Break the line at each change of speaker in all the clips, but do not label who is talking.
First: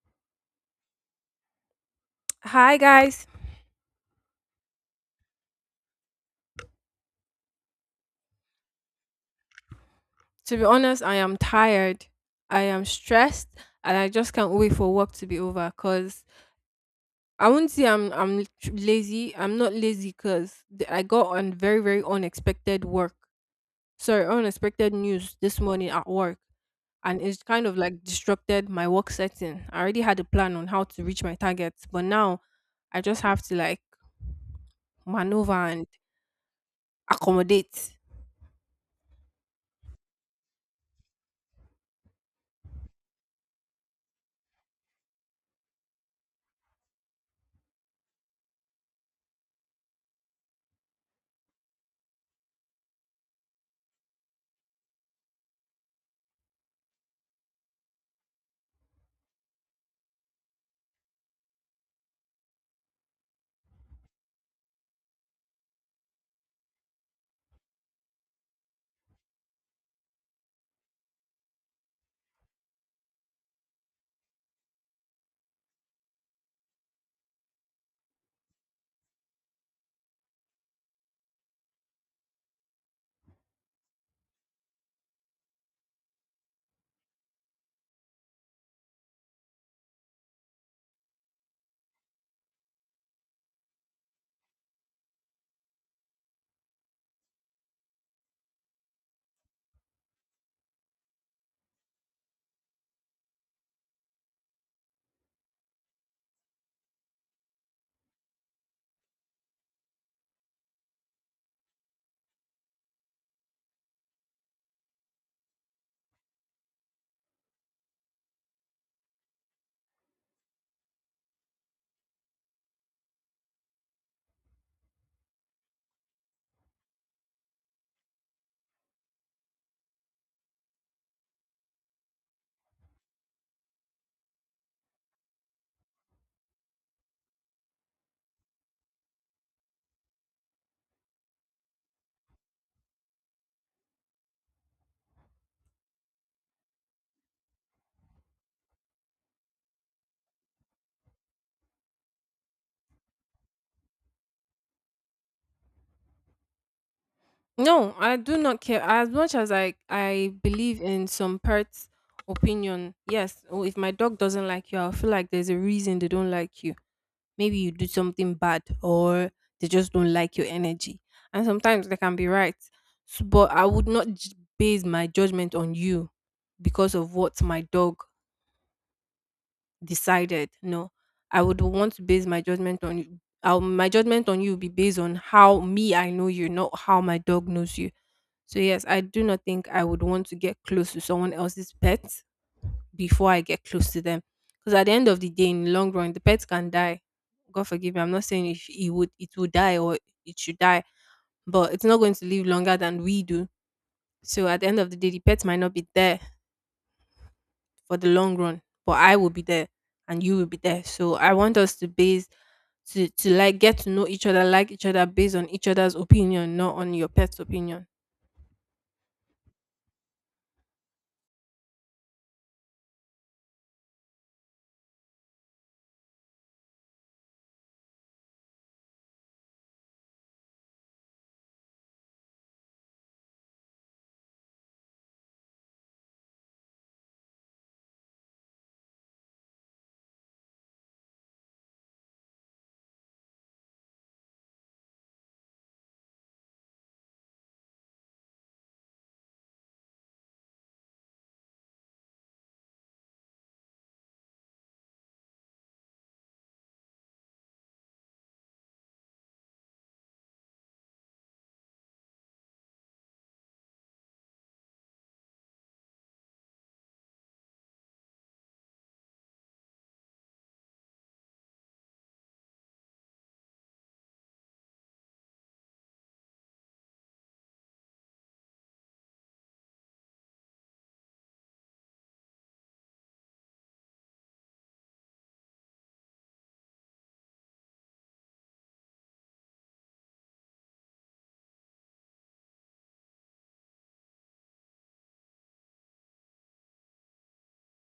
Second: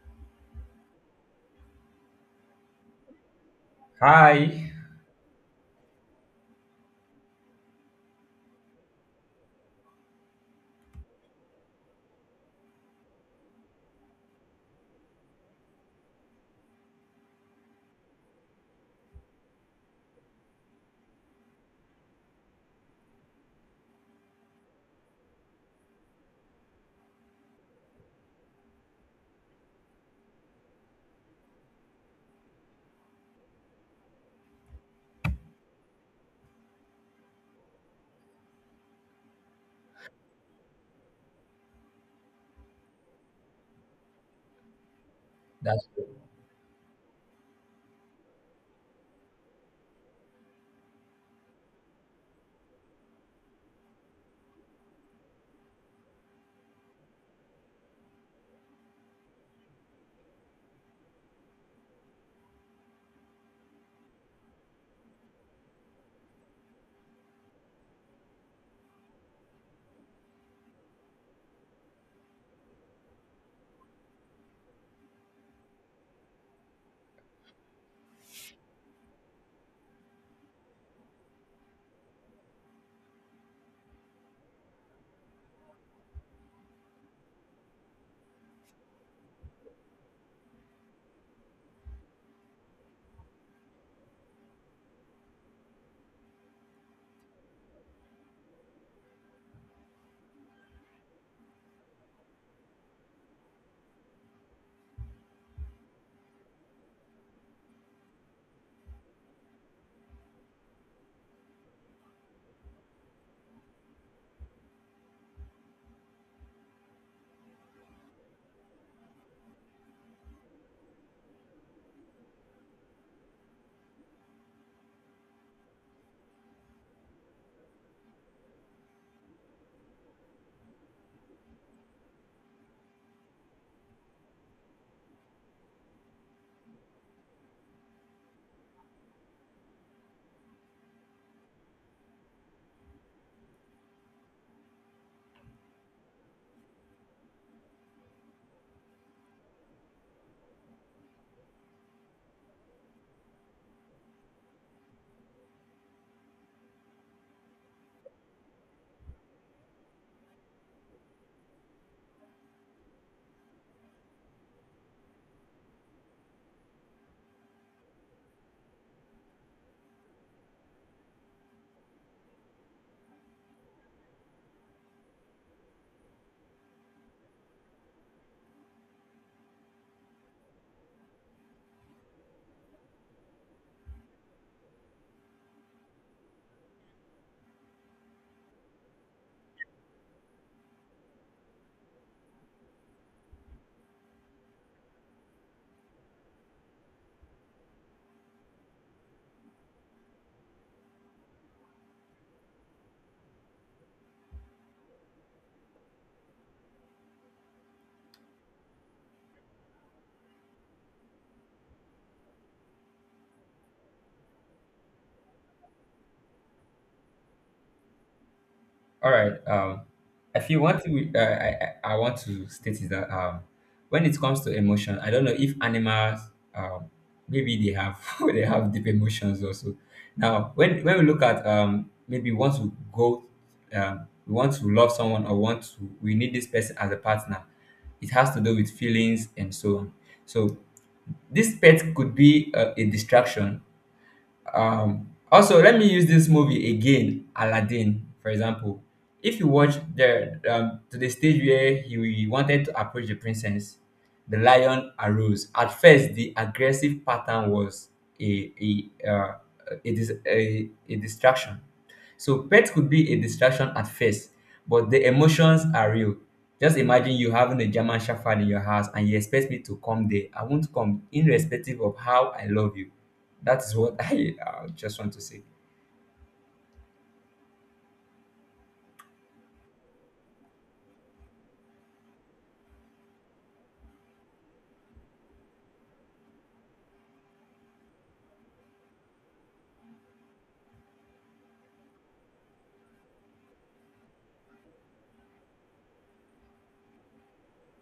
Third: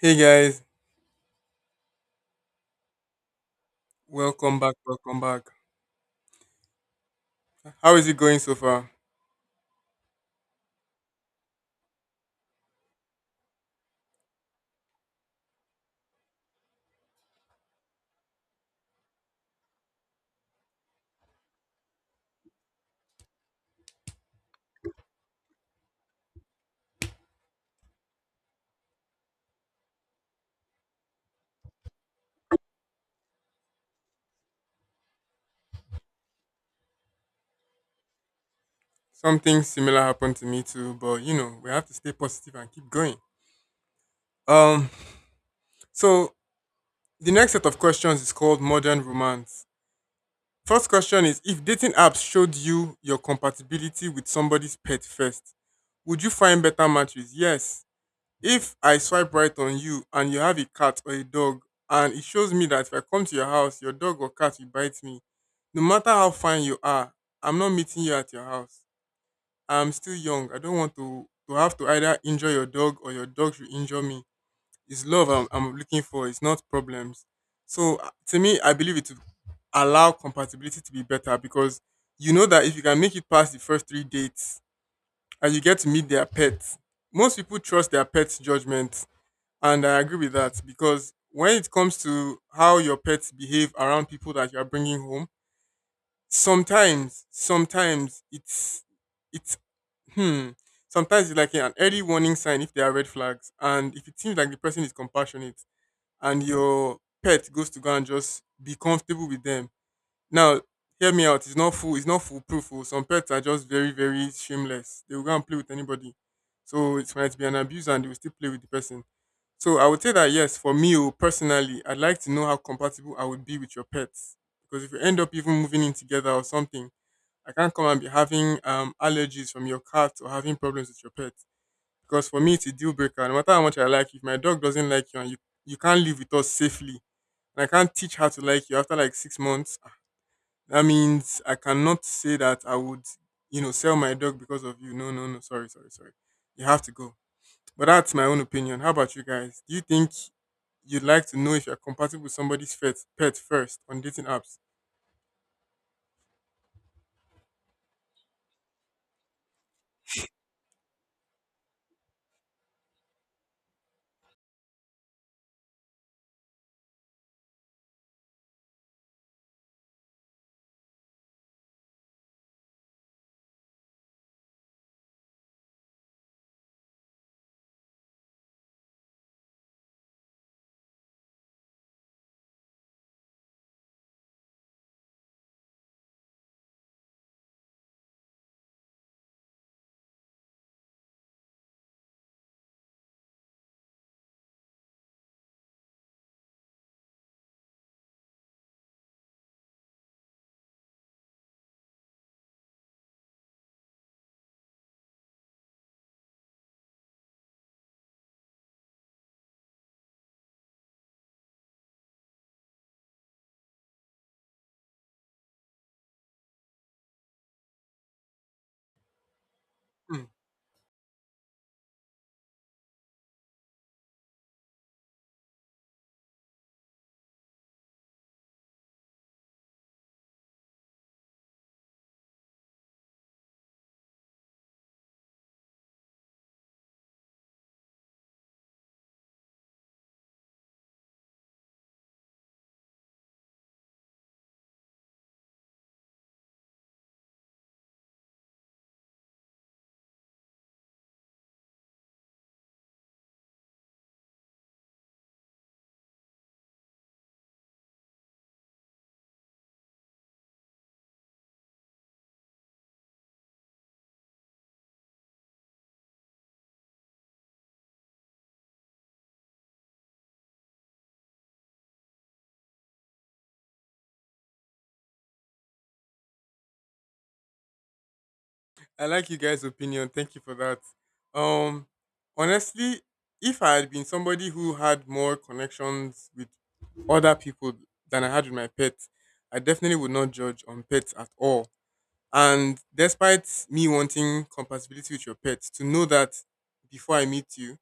Hey guys,
Hi guys.
welcome
Hi,
back, welcome back. How is it going so far?
To be honest, I am tired. I am stressed and I just can't wait for work to be over cuz I wouldn't say I'm tr- lazy. I'm not lazy cuz I got on very very unexpected work. Sorry, unexpected news this morning at work, and it's kind of like disrupted my work setting. I already had a plan on how to reach my targets, but now I just have to like maneuver and accommodate.
Something similar happened to me too, but you know, we have to stay positive and keep going. Um,
that's good.
so the next set of questions is called modern romance. First question is if dating apps showed you your compatibility with somebody's pet first, would you find better matches? Yes. If I swipe right on you and you have a cat or a dog, and it shows me that if I come to your house, your dog or cat will bite me, no matter how fine you are, I'm not meeting you at your house. I'm still young. I don't want to have to either injure your dog or your dog should injure me. It's love I'm looking for, it's not problems. So to me, I believe it will allow compatibility to be better because you know that if you can make it past the first three dates and you get to meet their pets, most people trust their pets' judgment and I agree with that because when it comes to how your pets behave around people that you are bringing home, sometimes, sometimes it's, it's, hmm, sometimes it's like an early warning sign if there are red flags. And if it seems like the person is compassionate and your pet goes to go and just be comfortable with them. Now, hear me out. It's not foolproof. Oh. Some pets are just very, very shameless. They will go and play with anybody. So it might be an abuse and they will still play with the person, so I would say that yes, for me oh, personally, I'd like to know how compatible I would be with your pets. Because if you end up even moving in together or something, I can't come and be having allergies from your cat or having problems with your pet. Because for me, it's a deal breaker. No matter how much I like you, if my dog doesn't like you and you, you can't live with us safely, and I can't teach her to like you after like six months, ah, that means I cannot say that I would, you know, sell my dog because of you. No, no, no. Sorry, sorry, sorry. You have to go. But that's my own opinion. How about you guys? Do you think you'd like to know if you're compatible with somebody's pet first on dating apps?
No, I do not care. As much as I believe in some parts opinion, yes. Oh, if my dog doesn't like you, I feel like there's a reason they don't like you. Maybe you do something bad, or they just don't like your energy. And sometimes they can be right. So, but I would not j- base my judgment on you because of what my dog decided. No, I would want to base my judgment on you. My judgment on you will be based on how me I know you, not how my dog knows you. So yes, I do not think I would want to get close to someone else's pet before I get close to them. Because at the end of the day, in the long run, the pet can die. God forgive me. I'm not saying if it would die or it should die, but it's not going to live longer than we do. So at the end of the day, the pet might not be there for the long run. But I will be there and you will be there. So I want us to like get to know each other, like each other based on each other's opinion, not on your pet's opinion.
All right.
Hmm.
I feel one thing I want to state is that when it comes to emotion, I don't know if animals um, maybe they have they have deep emotions also. Now, when we look at maybe want to go, we want to love someone or want to we need this person as a partner. It has to do with feelings and so on. So this pet could be a distraction. Also, let me use this movie again, Aladdin, for example. If you watch the to the stage where he wanted to approach the princess, the lion arose. At first, the aggressive pattern was a a uh, a distraction. So pets could be a distraction at first, but the emotions are real. Just imagine you having a German Shepherd in your house and you expect me to come there. I won't come, irrespective of how I love you. That is what I just want to say.
I like you guys' opinion. Thank you for that. Um, Honestly, if I had been somebody who had more connections with other people than I had with my pet, I definitely would not judge on pets at all. And despite me wanting compatibility with your pet, to know that before I meet you,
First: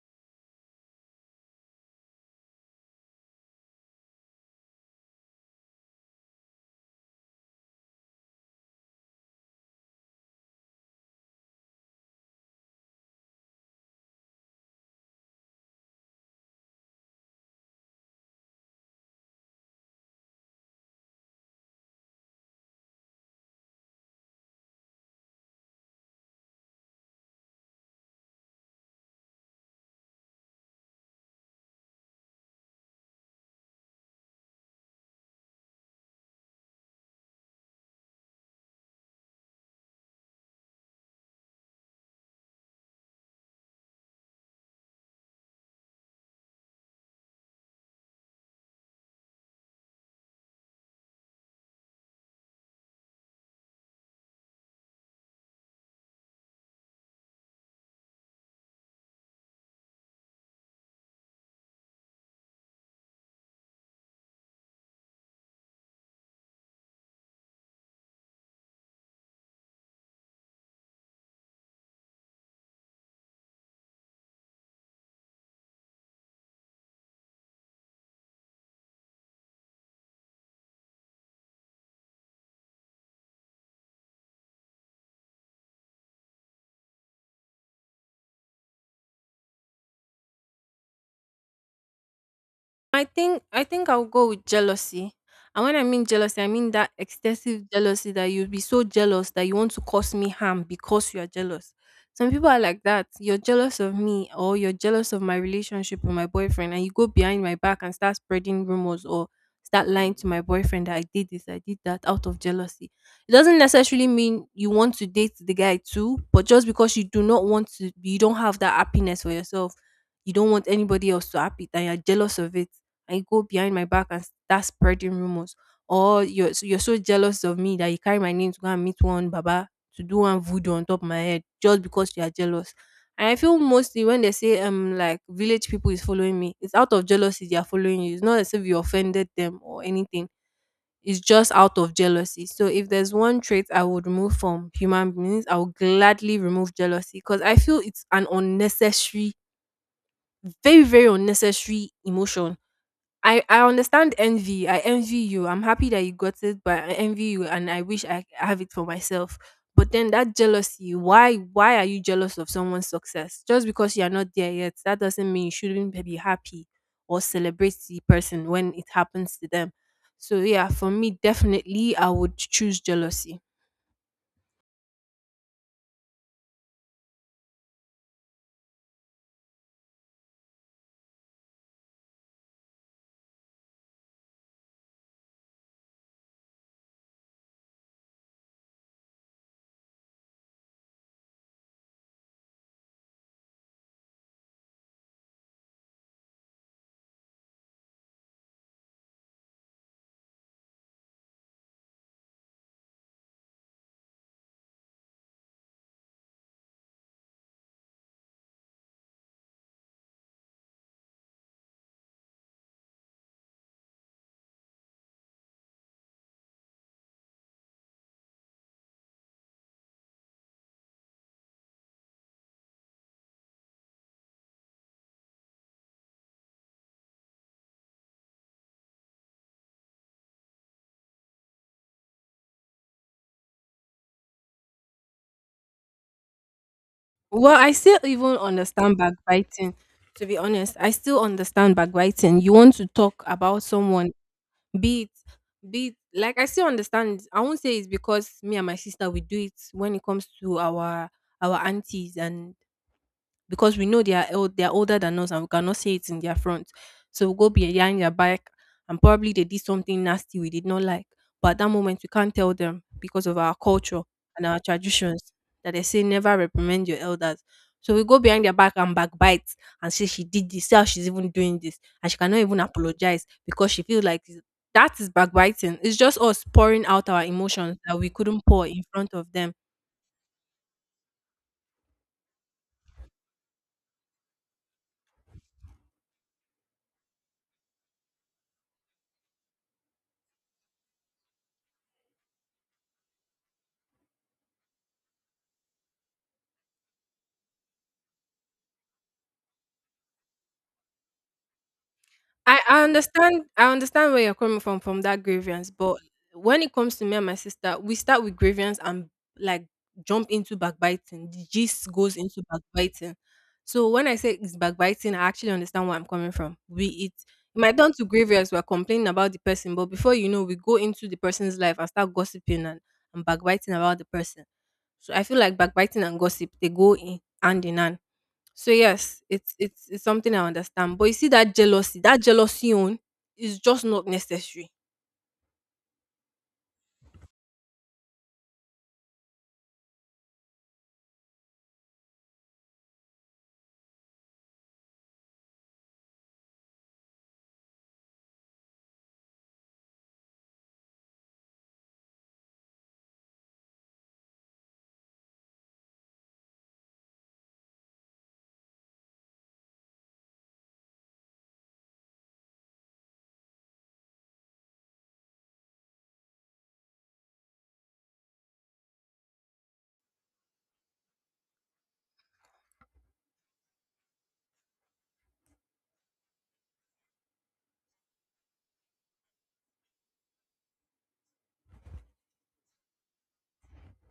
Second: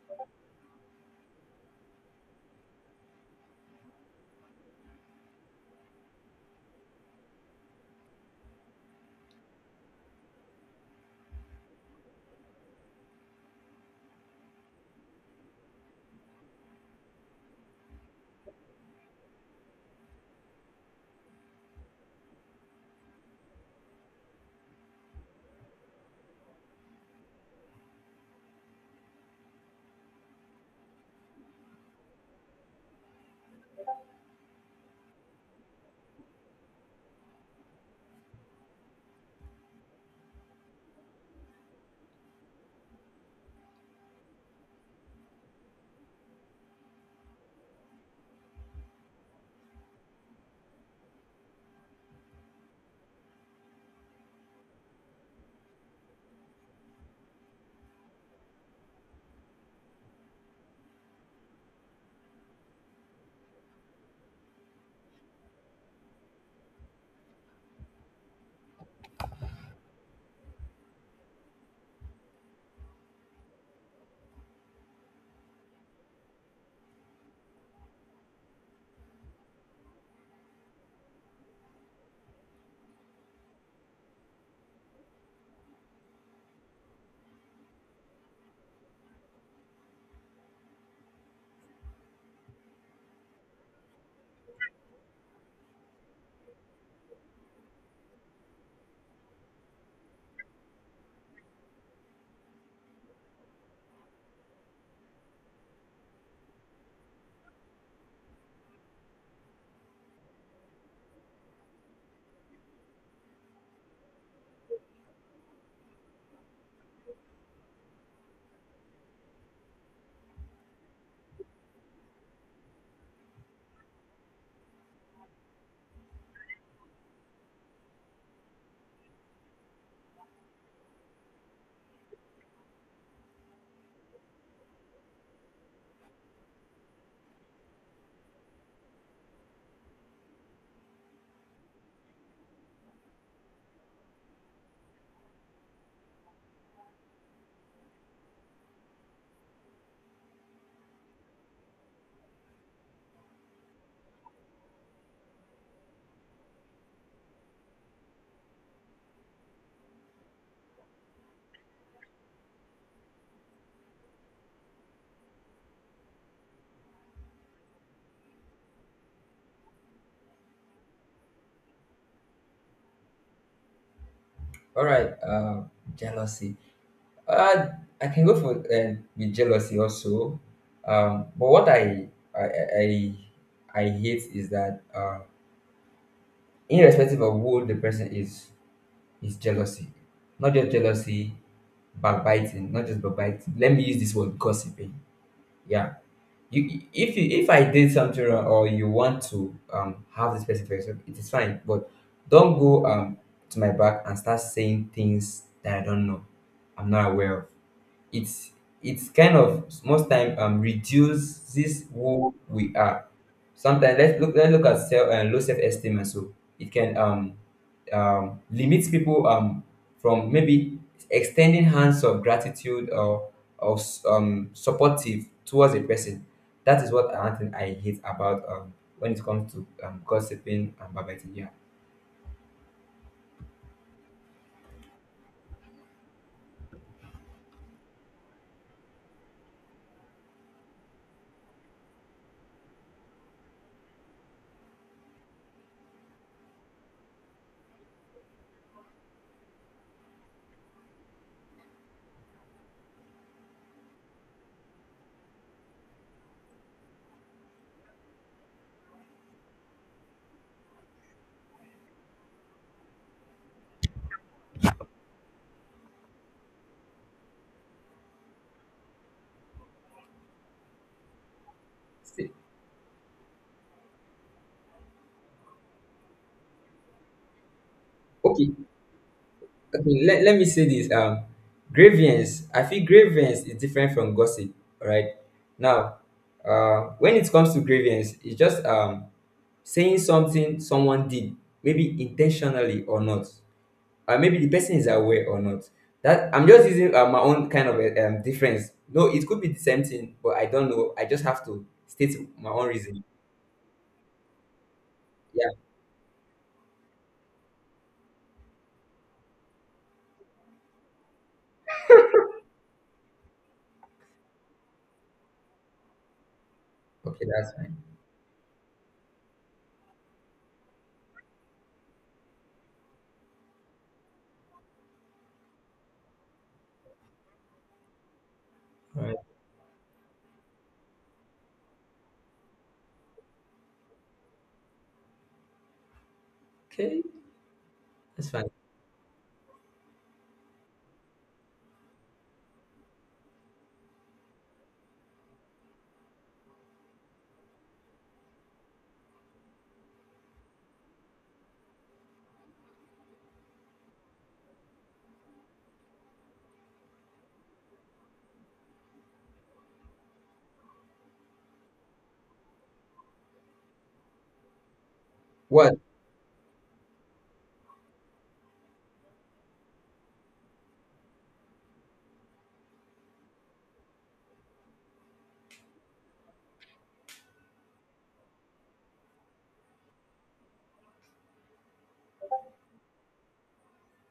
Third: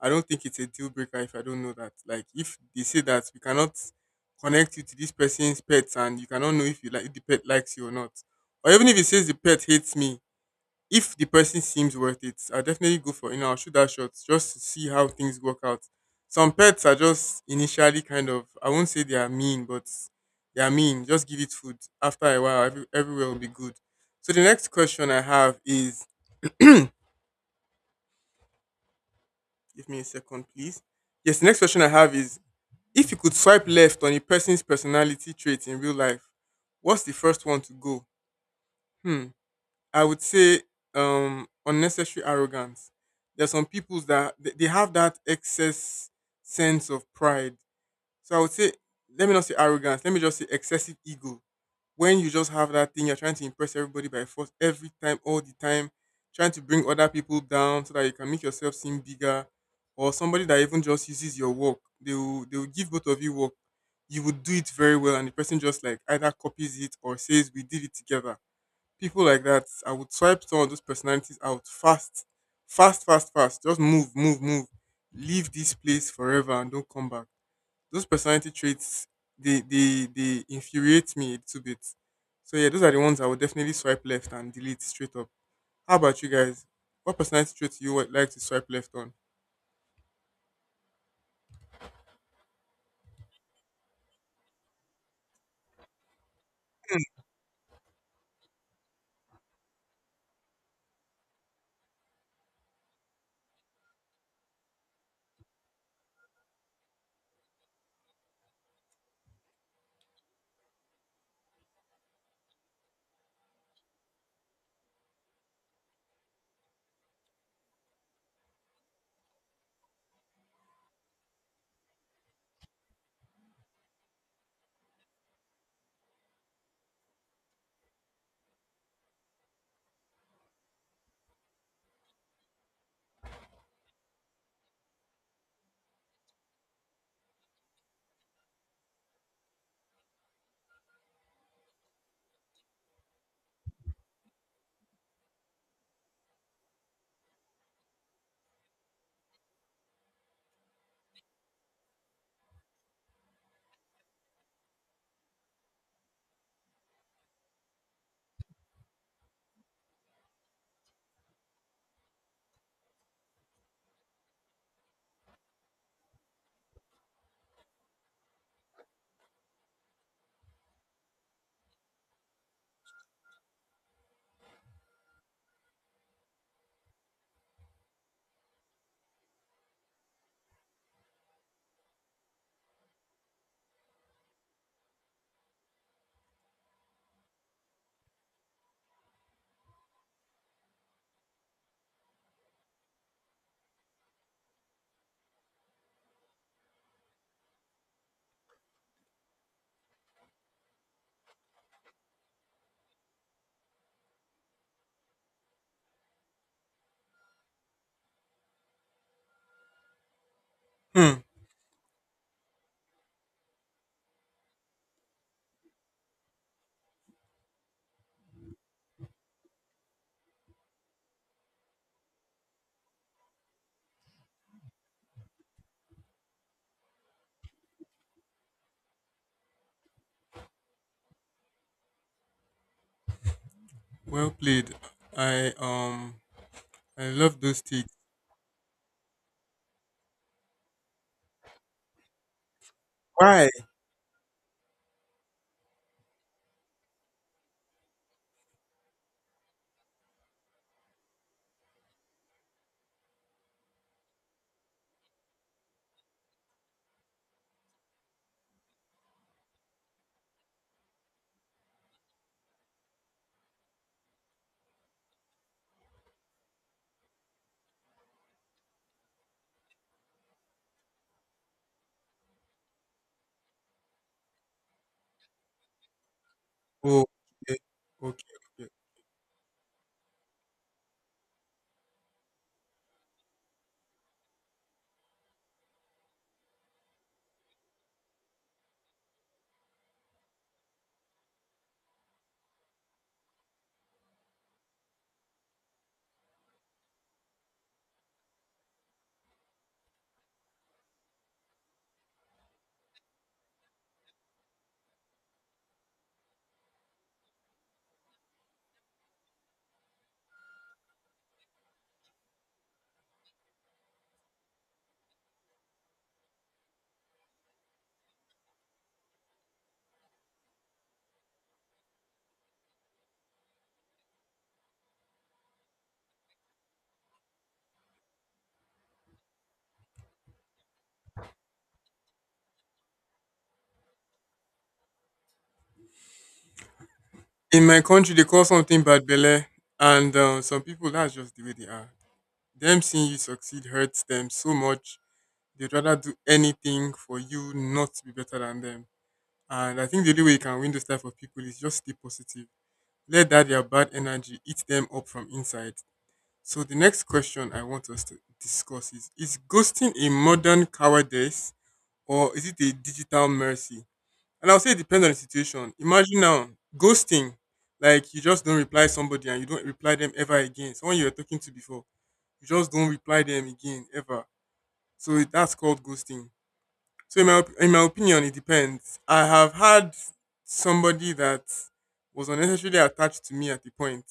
I don't think it's a deal breaker if I don't know that. Like if they say that we cannot connect you to this person's pet, and you cannot know if you like if the pet likes you or not. Or even if it says the pet hates me, if the person seems worth it, I definitely go for you know I'll shoot that shot just to see how things work out. Some pets are just initially kind of I won't say they are mean, but they are mean. Just give it food. After a while, everywhere will be good. So the next question I have is give me a second, please. Yes, the next question I have is if you could swipe left on a person's personality trait in real life, what's the first one to go? Hmm. I would say unnecessary arrogance. There's some peoples that they have that excess sense of pride. So I would say let me not say arrogance, let me just say excessive ego. When you just have that thing, you're trying to impress everybody by force every time, all the time, trying to bring other people down so that you can make yourself seem bigger, or somebody that even just uses your work. They will give both of you work. You would do it very well, and the person just like either copies it or says we did it together, people like that, I would swipe some of those personalities out fast, fast, fast, fast. Just move, move, move. Leave this place forever and don't come back. Those personality traits, they infuriate me a little bit. So yeah, those are the ones I would definitely swipe left and delete straight up. How about you guys? What personality traits do you would like to swipe left on?
I think I'll go with jealousy. And when I mean jealousy, I mean that excessive jealousy that you'll be so jealous that you want to cause me harm because you are jealous. Some people are like that. You're jealous of me, or you're jealous of my relationship with my boyfriend, and you go behind my back and start spreading rumors or start lying to my boyfriend that I did this, I did that out of jealousy. It doesn't necessarily mean you want to date the guy too, but just because you do not want to you don't have that happiness for yourself, you don't want anybody else to happy and you're jealous of it, and you go behind my back and start spreading rumors. Or you're so jealous of me that you carry my name to go and meet one baba to do one voodoo on top of my head just because you are jealous. And I feel mostly when they say like village people is following me, it's out of jealousy they are following you. It's not as if you offended them or anything. It's just out of jealousy. So if there's one trait I would remove from human beings, I would gladly remove jealousy because I feel it's an unnecessary, very very unnecessary emotion. I understand envy. I envy you. I'm happy that you got it, but I envy you, and I wish I have it for myself. But then that jealousy. Why are you jealous of someone's success? Just because you are not there yet, that doesn't mean you shouldn't be happy or celebrate the person when it happens to them. So yeah, for me, definitely, I would choose jealousy.
All right, jealousy. Uh, I can go for with jealousy also. But what I I, I hate is that irrespective of who the person is jealousy. Not just jealousy, backbiting. Not just backbiting. Let me use this word gossiping. Yeah, you, if I did something wrong or you want to have this person for yourself it is fine, but don't go to my back and start saying things that I don't know, I'm not aware of. it's it's kind of most time
Hmm.
reduces who we are sometimes. Let's look at self low self-esteem and so it can um limits people from maybe extending hands of gratitude or or supportive towards a person. That is what I think I hate about when it comes to gossiping and backbiting. Yeah.
Well played. I um I love
Well,
those
I
things.
still even understand backbiting. To be honest, I still understand backbiting. You want to talk
Why?
about someone, be it, like I still understand. I won't say it's because me and my sister we do it when it comes to our aunties and because we know they are old, they are older than us and we cannot see it in their front. So we'll go behind their back and probably they did something nasty we did not like. But at that moment we can't tell them because of our culture and our traditions that they say never reprimand your elders. So we go behind their back and backbite and say she did this, see how she's even doing this, and she
See,
cannot even apologize because she feels like that is backbiting. It's just us pouring
Oh,
out our
okay,
emotions that we
okay,
couldn't
okay,
pour
okay.
in front of them.
okay. Let me say this. Grievance. I feel grievance is different from gossip. All right. Now, when it comes to grievance, it's just saying something someone did, maybe intentionally or not. Maybe the person is aware or not. That I'm just using my own kind of a, difference. No, it could be the same thing, but I don't know. I just have to state my
I,
own
I
reason.
understand, I understand where you're coming from that
Yeah,
grievance, but when it comes to me and my sister, we start with grievance and like jump into backbiting. The gist goes into backbiting. So when I say it's backbiting, I actually understand where I'm coming from. We it
okay, that's
it might
fine.
turn to grievance, we're complaining about the person, but before you know, we go into the person's life and start gossiping and backbiting about the person. So I feel like backbiting and gossip they go in hand in hand. So
All right.
yes, it's something I understand. But you see that jealousy on is just not necessary.
Okay,
In my country, they
that's
call
fine.
something bad belle, and some people that's just the way they are. Them seeing you succeed hurts them so much. They'd rather do anything for you not to be better than them. And I think the only way you can win those type of people is just stay positive. Let that their bad energy eat them up from inside. So the next question I want us to discuss is: is ghosting a modern cowardice or is it a digital mercy? And I'll say it depends on the situation.
What?
Imagine now ghosting, like you just don't reply somebody and you don't reply them ever again. Someone you were talking to before, you just don't reply them again ever. So it- that's called ghosting. So in my op- in my opinion, it depends. I have had somebody that was unnecessarily attached to me at the point,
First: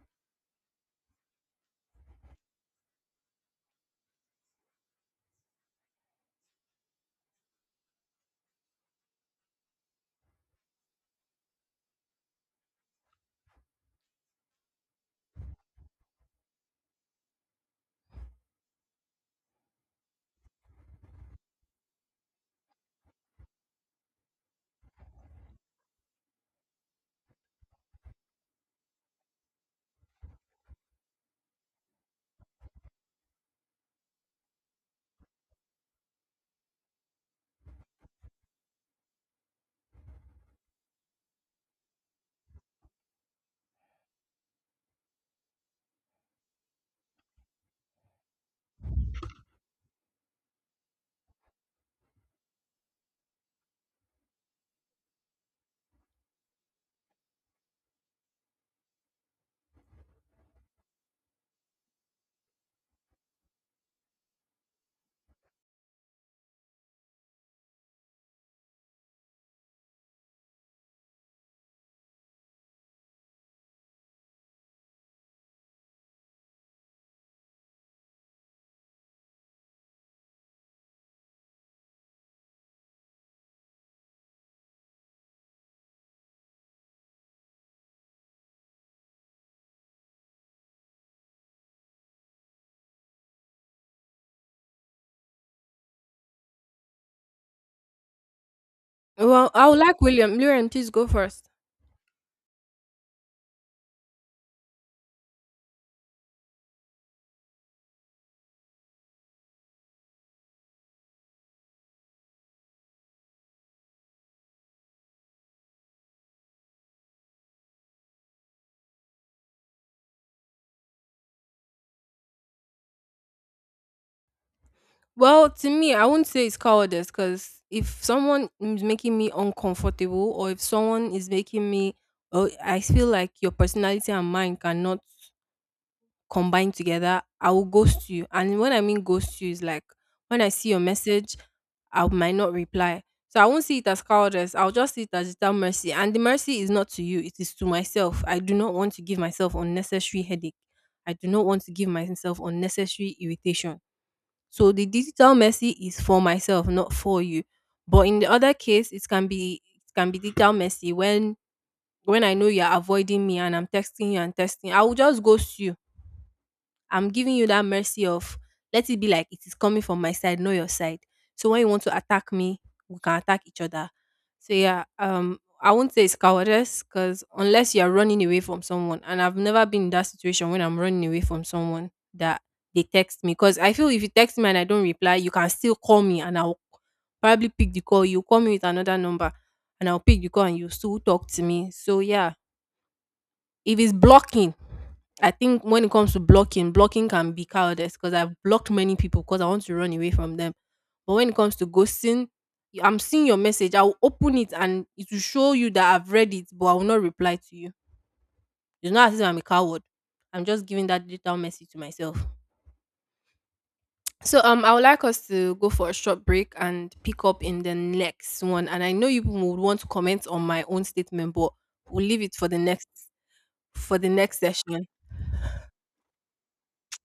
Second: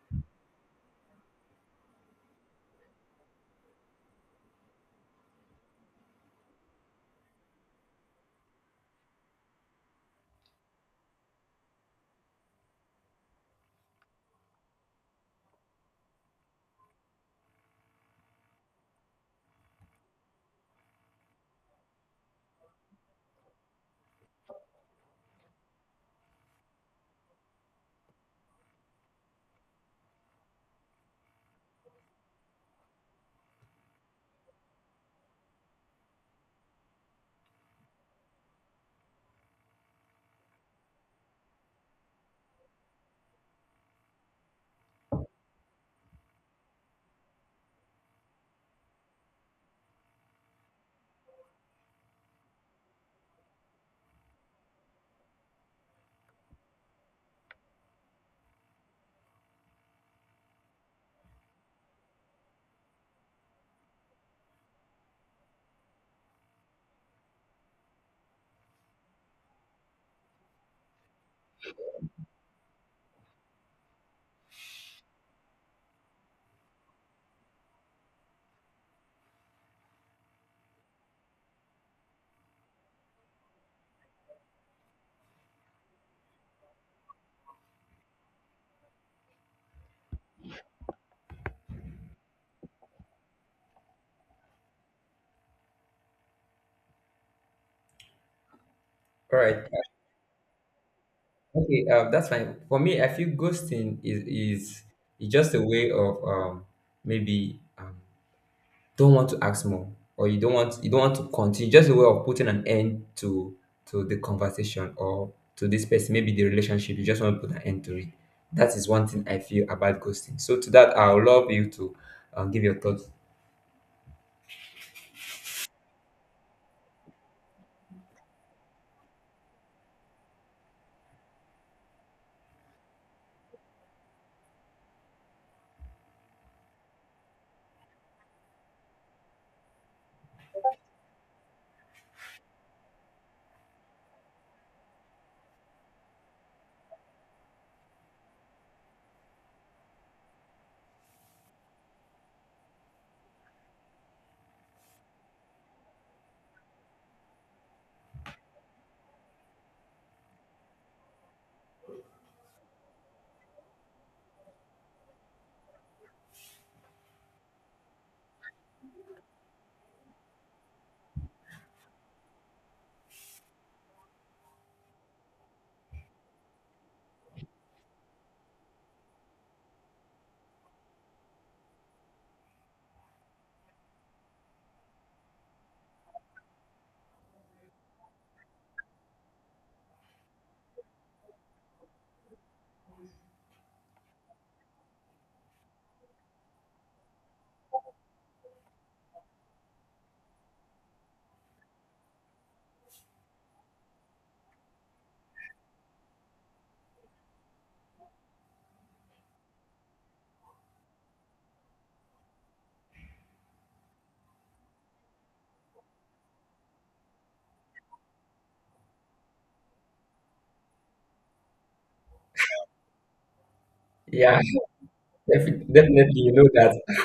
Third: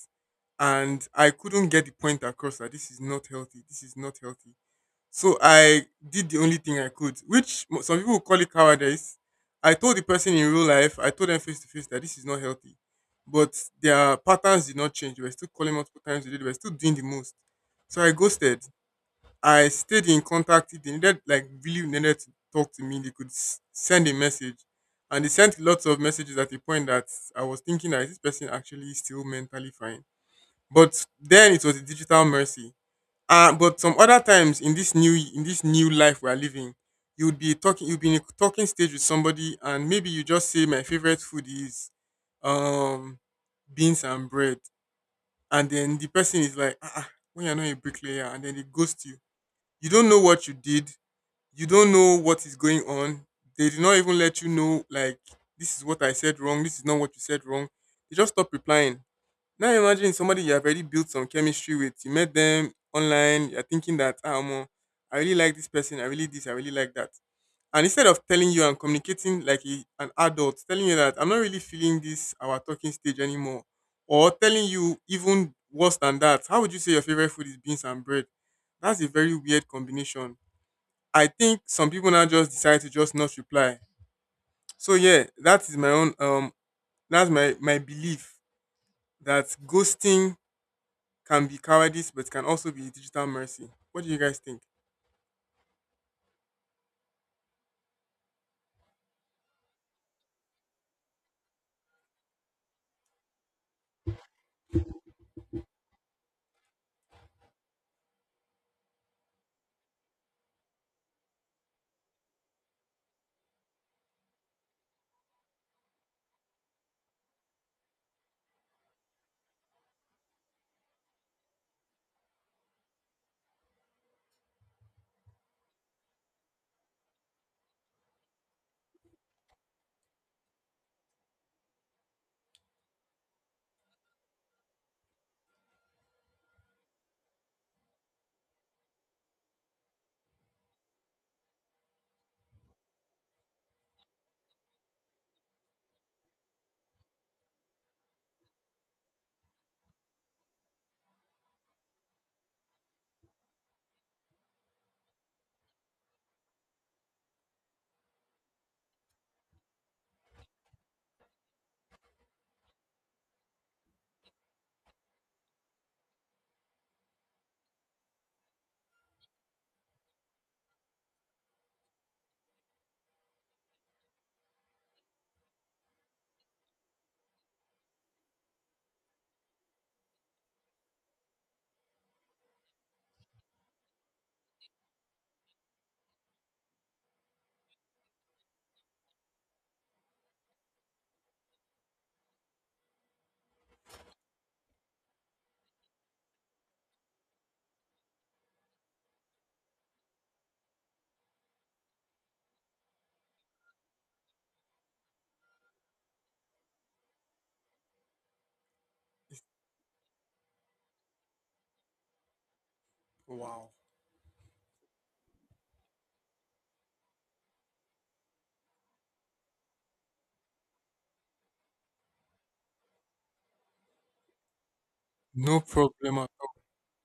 and I couldn't get the point across that this is not healthy. This is not healthy. So I did the only thing I could, which mo- some people would call it cowardice. I told the person in real life, I told them face to face that this is not healthy. But their patterns did not change. They were still calling multiple times a day. They were still doing the most. So I ghosted. I stayed in contact. If they needed, like, really needed to talk to me. They could s- send a message. And they sent lots of messages at a point that I was thinking that is this person actually still mentally fine? But then it was a digital mercy, but some other times in this new life we are living, you would be talking you'd be in a talking stage with somebody and maybe you just say my favorite food is um beans and bread and then the person is like ah, ah, when you're not a bricklayer and then they ghost you. You don't know what you did, you don't know what is going on. They did not even let you know like this is what I said wrong, this is not what you said wrong. They just stop replying, now imagine somebody you have already built some chemistry with. You met them online. You're thinking that, ah, omo, I really like this person. I really this. I really like that. And instead of telling you and communicating like a, an adult, telling you that I'm not really feeling this our talking stage anymore, or telling you even worse than that, how would you say your favorite food is beans and bread? That's a very weird combination. I think some people now just decide to just not reply. So yeah, that is my own that's my belief that ghosting can be cowardice, but can also be digital mercy. What do you guys think?
All
Well,
right.
I would like William. William, please go first.
Okay, that's fine. For me, I feel ghosting is just a way of maybe don't want to ask more, or you don't want to continue. Just a way of putting an end to the conversation or to this person, maybe the relationship. You just want to put an end to it. That is one thing I feel about ghosting. So to that, I would love you to give your thoughts.
Well, to me, I wouldn't say it's cowardice because if someone is making me uncomfortable, or if someone is making me, oh, I feel like your personality and mine cannot combined together, I will ghost you. And when I mean ghost you is like when I see your message, I might not reply. So I won't see it as cowardice. I'll just see it as that mercy. And the mercy is not to you, it is to myself. I do not want to give myself unnecessary headache. I do not want to give myself unnecessary irritation. So the digital mercy is for myself, not for you. But in the other case, it can be digital mercy when I know you're avoiding me and I'm texting you and texting, I will just ghost you. I'm giving you that mercy of let it be like it is coming from my side, not your side. So when you want to attack me, we can attack each other. So yeah, I won't say it's cowardice because unless you are running away from someone, and I've never been in that situation when I'm running away from someone that they text me because I feel if you text me and I don't reply, you can still call me and I'll probably pick the call. You call me with another number and I'll pick the call and you still talk to me. So yeah, if it's blocking, I think when it comes to blocking, blocking can be cowardice because I've blocked many people because I want to run away from them. But when it comes to I'm seeing your message. I will open it and it will show you that I've read it, but I will not reply to you. It's not as if I'm a coward. I'm just giving that digital message to myself.
Wow.
So I would like us to go for a short break and pick up in the next one. And I know you people would want to comment on my own statement, but we'll leave it for the
Yeah,
next session.
No
definitely.
problem.
You know that